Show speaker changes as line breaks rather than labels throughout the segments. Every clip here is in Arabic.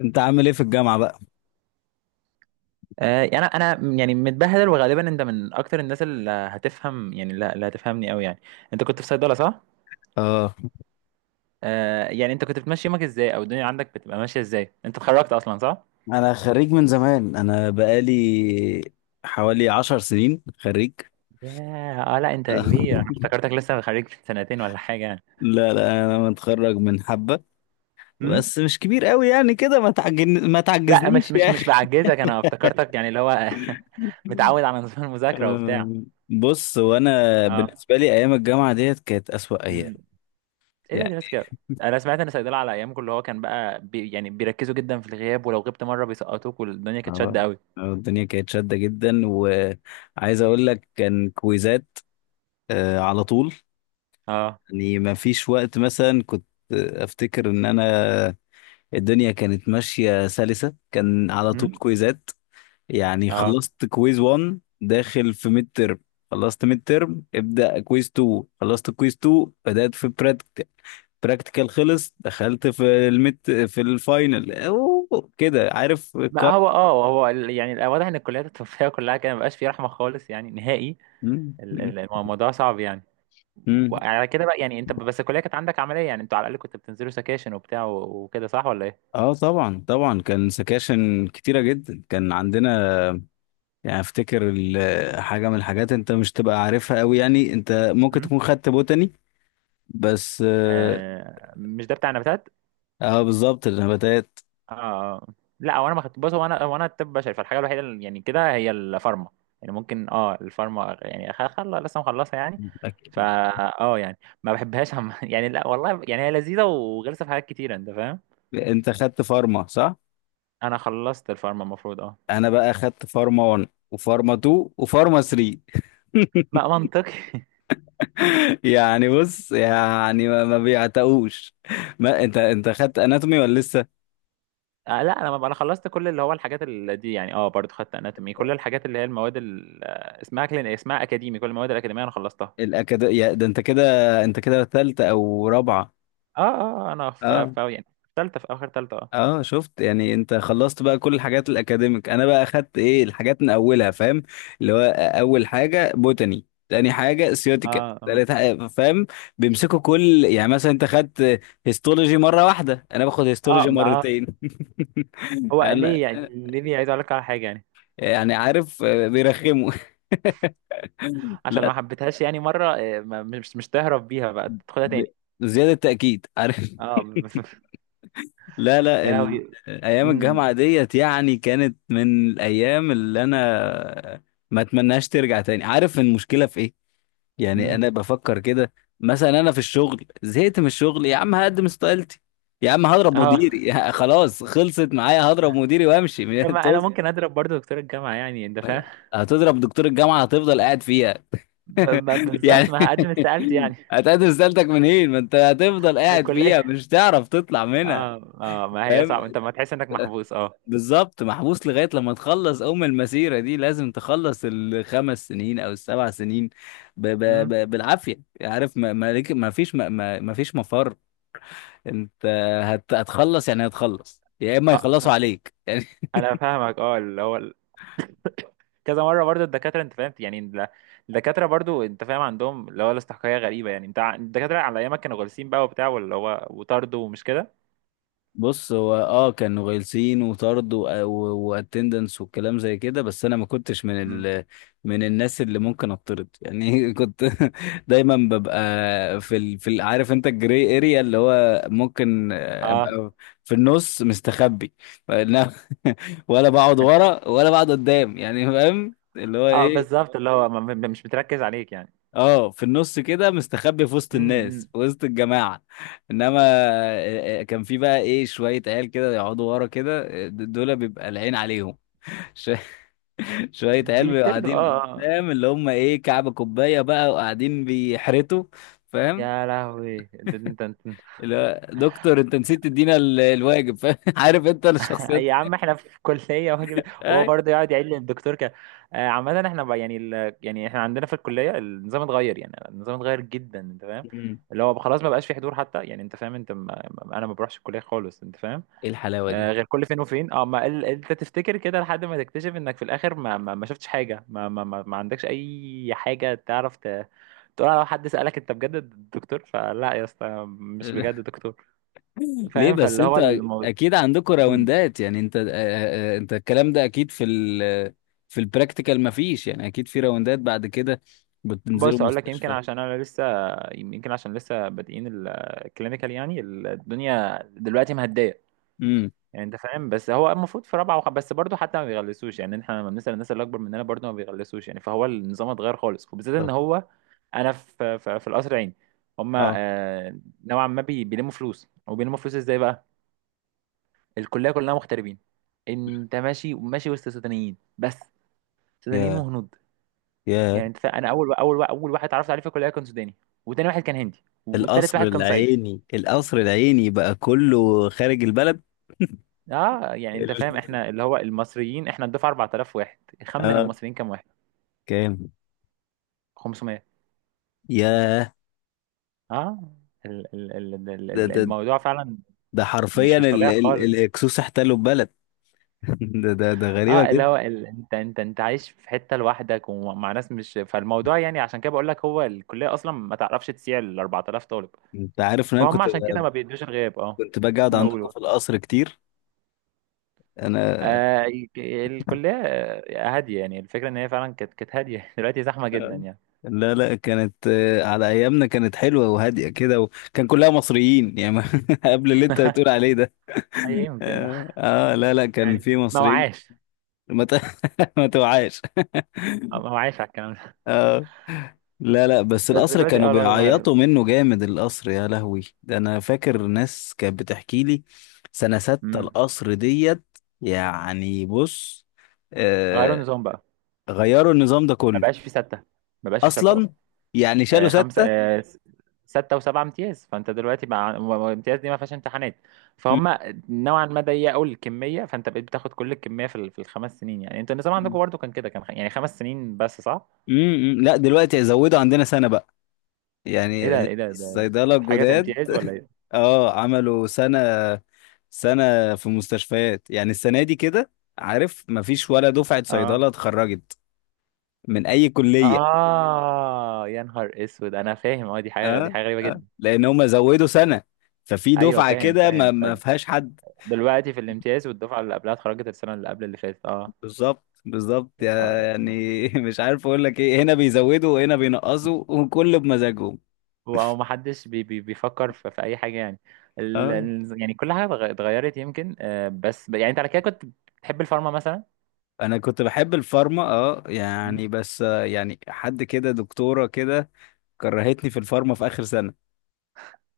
انت عامل ايه في الجامعة بقى؟
يعني انا يعني متبهدل، وغالبا انت من اكتر الناس اللي هتفهم، يعني لا، اللي هتفهمني قوي يعني. انت كنت في صيدله، صح؟
اه
يعني انت كنت بتمشي يومك ازاي، او الدنيا عندك بتبقى ماشيه ازاي؟ انت اتخرجت اصلا، صح؟
انا خريج من زمان، انا بقالي حوالي عشر سنين خريج.
ياه، اه لا، انت كبير، انا افتكرتك لسه خريج في سنتين ولا حاجه يعني.
لا لا، انا متخرج من حبة،
امم
بس مش كبير قوي يعني كده. ما
لا،
تعجزنيش
مش مش
يا
مش
اخي.
بعجزك، انا افتكرتك يعني اللي هو متعود على نظام المذاكره وبتاع.
أم، بص، وانا
اه.
بالنسبة لي ايام الجامعة ديت كانت اسوأ ايام
امم ايه ده
يعني.
اللي بس كده؟ انا سمعت ان صيدله على ايامكم اللي هو كان بقى يعني بيركزوا جدا في الغياب، ولو غبت مره بيسقطوك، والدنيا كانت
اه
شاده قوي.
الدنيا كانت شادة جدا، وعايز اقول لك كان كويزات على طول.
اه.
يعني ما فيش وقت. مثلا كنت افتكر ان انا، الدنيا كانت ماشية سلسة، كان على طول
امم
كويزات. يعني اه
اه
خلصت كويز 1 داخل في ميد ترم، خلصت ميد ترم ابدأ كويز 2، خلصت كويز 2 بدأت في براكتيكال، براكتيكال خلص دخلت في الميد، في الفاينل. كده عارف
ما
الكار.
هو هو واضح ان الكليات الطبيه كلها كده مبقاش فيه رحمه خالص يعني، نهائي.
مم، مم،
الموضوع صعب يعني.
مم.
وعلى كده بقى يعني، انت بس الكليه كانت عندك عمليه يعني، انتوا على الاقل كنتوا بتنزلوا سكاشن وبتاع وكده، صح ولا ايه؟
اه طبعا طبعا، كان سكاشن كتيرة جدا كان عندنا. يعني افتكر حاجة من الحاجات انت مش تبقى عارفها قوي. يعني انت ممكن
مم؟
تكون خدت بوتاني بس.
آه، مش ده بتاع نباتات؟
اه بالظبط، النباتات.
اه آه. لا، هو انا ما خدت، بص هو انا طب بشري، فالحاجه الوحيده اللي يعني كده هي الفارما. يعني ممكن الفارما يعني، خل لسه مخلصها يعني. فا
أكيد.
اه يعني ما بحبهاش يعني، لا والله يعني هي لذيذه وغلسه في حاجات كتيره، انت فاهم؟
انت خدت فارما صح؟
انا خلصت الفارما المفروض، اه.
انا بقى خدت فارما 1 وفارما 2 وفارما 3.
ما منطقي
يعني بص، يعني ما بيعتقوش. ما انت خدت اناتومي ولا لسه؟
آه لا، انا ما انا خلصت كل اللي هو الحاجات اللي دي يعني، اه، برضو خدت اناتومي، كل الحاجات اللي هي المواد اسمها كلين، اسمها اكاديمي، كل المواد الاكاديميه انا خلصتها.
ده انت كده، انت كده ثالثه او رابعه؟
اه اه. آه، انا في
اه
في يعني في ثالثه، في اخر ثالثه اه.
اه، شفت؟ يعني انت خلصت بقى كل الحاجات الاكاديميك، انا بقى اخدت ايه الحاجات من اولها، فاهم؟ اللي هو اول حاجه بوتاني، تاني حاجه سيوتيكال،
اه اه
تالت حاجه فاهم. بيمسكوا كل يعني، مثلا انت خدت هيستولوجي مره واحده، انا باخد
اه
هيستولوجي
ما آه.
مرتين.
هو
انا
ليه يعني، ليه بيعيدوا عليك على حاجه يعني؟
يعني عارف، بيرخموا.
عشان
لا
ما حبيتهاش يعني مره آه، مش تهرب بيها بقى، تاخدها
ب...
تاني.
زياده تاكيد، عارف.
اه
لا لا
يا
ال...
لهوي.
ايام الجامعه
امم
ديت يعني كانت من الايام اللي انا ما اتمناش ترجع تاني. عارف المشكله في ايه؟ يعني
امم
انا بفكر كده، مثلا انا في الشغل زهقت من الشغل، يا عم هقدم استقالتي، يا عم هضرب
اه
مديري، خلاص خلصت معايا، هضرب مديري وامشي.
طب ما انا ممكن اضرب برضو دكتور الجامعه يعني، انت فاهم؟
هتضرب دكتور الجامعة هتفضل قاعد فيها. يعني
بالظبط ما هقدم استقالتي يعني،
هتقدم استقالتك منين؟ ما انت هتفضل
من
قاعد فيها،
الكليه.
مش تعرف تطلع منها.
اه اه. ما هي صعب،
فاهم؟
انت ما تحس انك محبوس؟ اه.
بالظبط، محبوس لغاية لما تخلص المسيرة دي، لازم تخلص الخمس سنين أو السبع سنين ب ب
امم
ب بالعافية. عارف؟ ما ما ليك- ما فيش ما ما ما فيش مفر. انت هتخلص، يعني هتخلص يا اما يخلصوا
اه
عليك. يعني
انا فاهمك، اه، اللي هو كذا مره برضو الدكاتره، انت فاهم يعني، الدكاتره برضو انت فاهم عندهم اللي هو الاستحقاقيه غريبه يعني. انت الدكاتره على ايامك كانوا غلسين بقى وبتاع، واللي هو وطردوا ومش كده.
بص، هو اه كانوا غلسين وطرد واتندنس والكلام زي كده، بس انا ما كنتش من
امم
من الناس اللي ممكن اتطرد يعني. كنت دايما ببقى في عارف انت الجري اريا، اللي هو ممكن
اه
ابقى في النص مستخبي. فإنما- ولا بقعد ورا ولا بقعد قدام، يعني فاهم اللي هو
اه
ايه.
بالظبط، اللي هو مش بتركز عليك يعني.
اه في النص كده مستخبي في وسط الناس،
امم
في وسط الجماعة. انما كان في بقى ايه شوية عيال كده يقعدوا ورا كده، دول بيبقى العين عليهم. ش- شوية عيال بيبقوا
بيطردوا اه
قاعدين
آه.
قدام، اللي هم ايه، كعب كوباية بقى، وقاعدين بيحرتوا. فاهم؟
يا لهوي. انت
اللي هو دكتور، انت نسيت تدينا الواجب، فاهم؟ عارف انت الشخصيات.
يا عم احنا في كلية واجب، وهو
اي.
برضه يقعد يعيد للدكتور كده. آه، عامة احنا بقى يعني، ال... يعني احنا عندنا في الكلية النظام اتغير يعني، النظام اتغير جدا، انت فاهم؟
مم.
اللي هو خلاص ما بقاش في حضور حتى يعني، انت فاهم؟ انت انا ما بروحش الكلية خالص، انت فاهم؟
ايه الحلاوة دي؟
آه، غير كل فين وفين. اه، ما ال... انت تفتكر كده لحد ما تكتشف انك في الاخر ما شفتش حاجة، ما عندكش اي حاجة تعرف تقول، لو حد سألك انت بجد دكتور؟ فلا يا اسطى، مش بجد دكتور،
ليه؟
فاهم؟
بس
فاللي هو
انت
الموضوع.
اكيد عندكم راوندات، يعني انت انت الكلام ده اكيد في البراكتيكال مفيش، يعني اكيد في راوندات بعد كده، بتنزلوا
بص اقول لك، يمكن
مستشفى.
عشان انا لسه، يمكن عشان لسه بادئين الكلينيكال يعني، الدنيا دلوقتي مهديه
امم.
يعني، انت فاهم؟ بس هو المفروض في رابعه بس برضه حتى ما بيغلسوش يعني، احنا لما بنسال الناس اللي اكبر مننا برضه ما بيغلسوش يعني، فهو النظام اتغير خالص. وبالذات ان
طب
هو انا في القصر العيني، هما
اه.
آه، نوعا ما بيلموا فلوس. وبيلموا فلوس ازاي بقى؟ الكليه كلها مغتربين، انت ماشي ماشي وسط سودانيين بس، سودانيين
يا
وهنود.
يا
يعني انت انا اول واحد اتعرفت عليه في الكليه كان سوداني، وتاني واحد كان هندي، والتالت
القصر
واحد كان صعيدي.
العيني، القصر العيني بقى كله خارج البلد.
اه يعني انت فاهم،
ال-
احنا اللي هو المصريين احنا الدفعه 4000 واحد. خمن
اه.
المصريين كام واحد؟
كام؟
500.
يا
اه.
ده ده
الموضوع فعلا
ده حرفيا،
مش مش طبيعي خالص.
الاكسوس احتلوا البلد. ده غريبة
اه، اللي
جدا.
هو، ال... انت عايش في حته لوحدك ومع ناس مش فالموضوع. يعني عشان كده بقول لك، هو الكليه اصلا ما تعرفش تسيع ال 4000 طالب،
انت عارف ان انا
فهم؟
كنت،
عشان كده ما بيدوش الغياب. اه.
كنت باجي اقعد عندكم
نقول
في القصر كتير. انا
آه، الكلية آه، هادية. يعني الفكرة إن هي فعلا كانت هادية دلوقتي زحمة جدا يعني.
لا لا، كانت على ايامنا كانت حلوه وهاديه كده، وكان كلها مصريين يعني. قبل اللي انت بتقول عليه ده.
أي يمكن.
اه لا لا، كان
يعني
في
ما
مصريين.
وعاش،
ما ت- ما توعاش.
آه، ما وعاش على الكلام ده.
اه لا لا، بس
بس
القصر
دلوقتي
كانوا
أه الوضع اتغير.
بيعيطوا منه جامد. القصر يا لهوي، ده انا فاكر ناس كانت بتحكي لي سنه ستة
أمم.
القصر ديت. يعني بص،
غيروا
آه
النظام بقى.
غيروا النظام ده
ما
كله
بقاش في ستة، ما بقاش في ستة
اصلا.
أصلا.
يعني شالوا
آه، خمسة
ستة.
آه، ستة وسبعة امتياز، فأنت دلوقتي مع امتياز دي ما فيهاش امتحانات،
م-
فهم؟ نوعا ما ضيقوا الكمية، فأنت بقيت بتاخد كل الكمية في ال 5 سنين. يعني أنتوا النظام
م-
عندكم برضه كان كده، كان يعني 5 سنين بس، صح؟
لا دلوقتي زودوا عندنا سنه بقى،
إيه
يعني
ده إيه ده،
الصيدلة
حاجة زي
الجداد.
امتياز ولا إيه؟
اه عملوا سنة، سنة في مستشفيات، يعني السنة دي كده. عارف مفيش ولا دفعة
اه
صيدلة اتخرجت من أي كلية.
اه، يا نهار اسود، انا فاهم. اه، دي حاجه دي
اه
حاجه غريبه
اه،
جدا.
لأن هم زودوا سنة، ففي
ايوه
دفعة
فاهم،
كده ما
فاهم،
ما
فاهم.
فيهاش حد.
دلوقتي في الامتياز، والدفعه اللي قبلها اتخرجت السنه اللي قبل اللي فاتت. اه.
بالظبط بالظبط.
ف،
يعني مش عارف أقول لك إيه، هنا بيزودوا وهنا بينقصوا، وكل بمزاجهم.
هو هو ما حدش بي بي بيفكر في اي حاجه يعني،
اه
يعني كل حاجه اتغيرت يمكن. آه، بس يعني انت على كده كنت بتحب الفارما مثلا؟
انا كنت بحب الفارما، اه
مم؟
يعني بس يعني حد كده، دكتورة كده كرهتني في الفارما في آخر سنة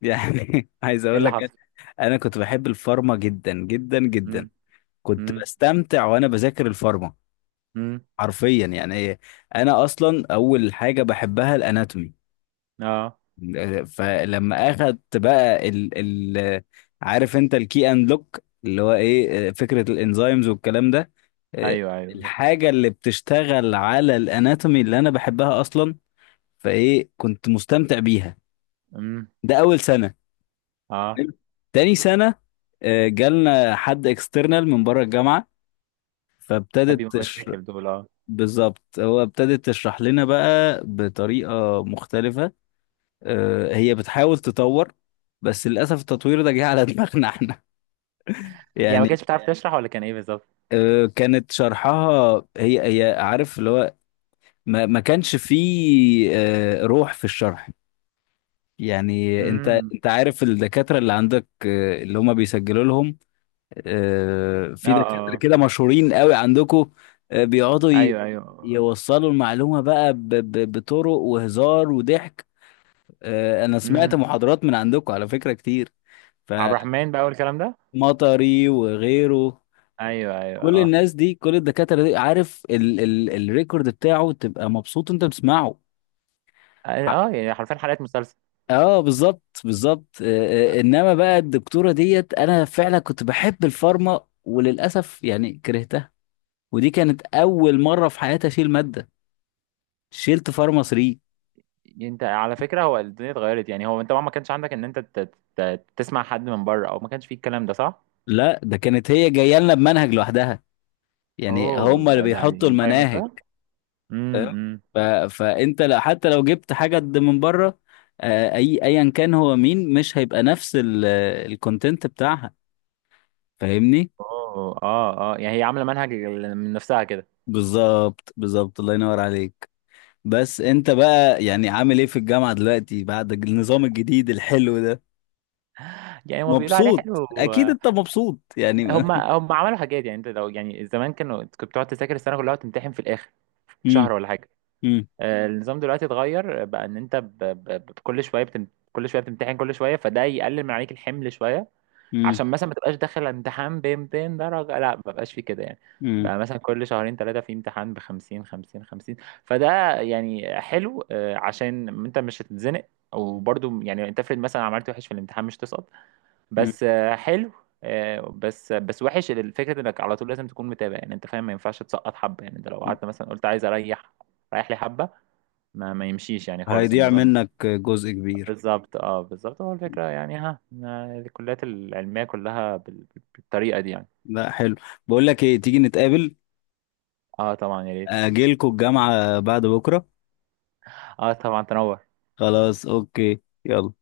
يعني. عايز
ايه
اقول
اللي
لك
حصل؟
انا كنت بحب الفارما جدا جدا جدا،
امم
كنت
امم
بستمتع وانا بذاكر الفارما
امم
حرفيا. يعني إيه، انا اصلا اول حاجه بحبها الاناتومي،
اه
فلما اخدت بقى ال ال عارف انت الكي اند لوك، اللي هو ايه فكره الانزيمز والكلام ده إيه،
ايوه ايوه.
الحاجه اللي بتشتغل على الاناتومي اللي انا بحبها اصلا، فايه كنت مستمتع بيها.
امم
ده اول سنه،
اه
حلو. تاني سنة جالنا حد اكسترنال من بره الجامعة، فابتدت
هذه
تشر...
مشاكل دول اه.
بالظبط، هو ابتدت تشرح لنا بقى بطريقة مختلفة. هي بتحاول تطور، بس للأسف التطوير ده جه على دماغنا احنا.
يعني ما
يعني
كانتش بتعرف تشرح، ولا كان ايه بالظبط؟
كانت شرحها هي هي، عارف اللي هو ما كانش فيه روح في الشرح. يعني انت،
امم
انت عارف الدكاترة اللي عندك اللي هم بيسجلوا لهم، في دكاترة
اه
كده مشهورين قوي عندكم، بيقعدوا
ايوه ايوه.
يوصلوا المعلومة بقى بطرق وهزار وضحك. أنا سمعت
امم
محاضرات من عندكم على فكرة كتير،
عبد الرحمن بقى والكلام ده.
فمطري وغيره.
ايوه ايوه
كل
اه.
الناس دي، كل الدكاترة دي، عارف ال ال الريكورد بتاعه تبقى مبسوط وانت بتسمعه.
اه، يعني حرفيا حلقات مسلسل.
اه بالظبط بالظبط. انما بقى الدكتورة ديت، انا فعلا كنت بحب الفارما وللاسف يعني كرهتها، ودي كانت أول مرة في حياتي أشيل مادة. شلت فارما 3.
انت على فكره، هو الدنيا اتغيرت. يعني هو انت ما كانش عندك ان انت تسمع حد من بره، او ما كانش فيه الكلام ده، صح؟
لا ده كانت هي جاية لنا بمنهج لوحدها، يعني
اوه،
هم اللي
ده يعني
بيحطوا
ينفع يعمل
المناهج،
كده؟
فاهم؟
امم
ف... فأنت لا، حتى لو جبت حاجة قد من بره، أي أيا كان هو مين، مش هيبقى نفس الكونتنت بتاعها، فاهمني؟
اوه اه اه يعني هي عامله منهج من نفسها كده.
بالظبط بالظبط، الله ينور عليك. بس أنت بقى يعني عامل إيه في الجامعة دلوقتي بعد النظام الجديد الحلو ده؟
يعني هما بيقولوا عليه
مبسوط،
حلو.
أكيد أنت مبسوط يعني.
هم عملوا حاجات يعني، انت لو يعني زمان كانوا، كنت بتقعد تذاكر السنه كلها وتمتحن في الاخر، في
امم.
شهر ولا حاجه. آه، النظام دلوقتي اتغير بقى، ان انت كل شويه كل شويه بتمتحن، كل شويه، فده يقلل من عليك الحمل شويه.
امم.
عشان مثلا ما تبقاش داخل امتحان ب 200 درجه، لا ما بقاش في كده يعني.
مم.
بقى مثلا كل شهرين ثلاثه في امتحان ب 50 50 50. فده يعني حلو، آه، عشان انت مش هتتزنق. وبرضه يعني انت افرض مثلا عملت وحش في الامتحان مش تسقط،
مم.
بس آه، حلو. آه، بس وحش الفكره انك على طول لازم تكون متابع، يعني انت فاهم، ما ينفعش تسقط حبه يعني. انت لو قعدت مثلا قلت عايز اريح، رايح لي حبه، ما ما يمشيش يعني خالص
هيضيع
النظام.
منك جزء كبير.
بالظبط اه بالظبط، هو الفكرة يعني ها ما الكليات العلمية كلها بالطريقة دي يعني.
لا حلو. بقول لك ايه، تيجي نتقابل.
اه طبعا، يا ريت.
اجيلكوا الجامعة بعد بكرة.
اه طبعا تنور.
خلاص اوكي، يلا.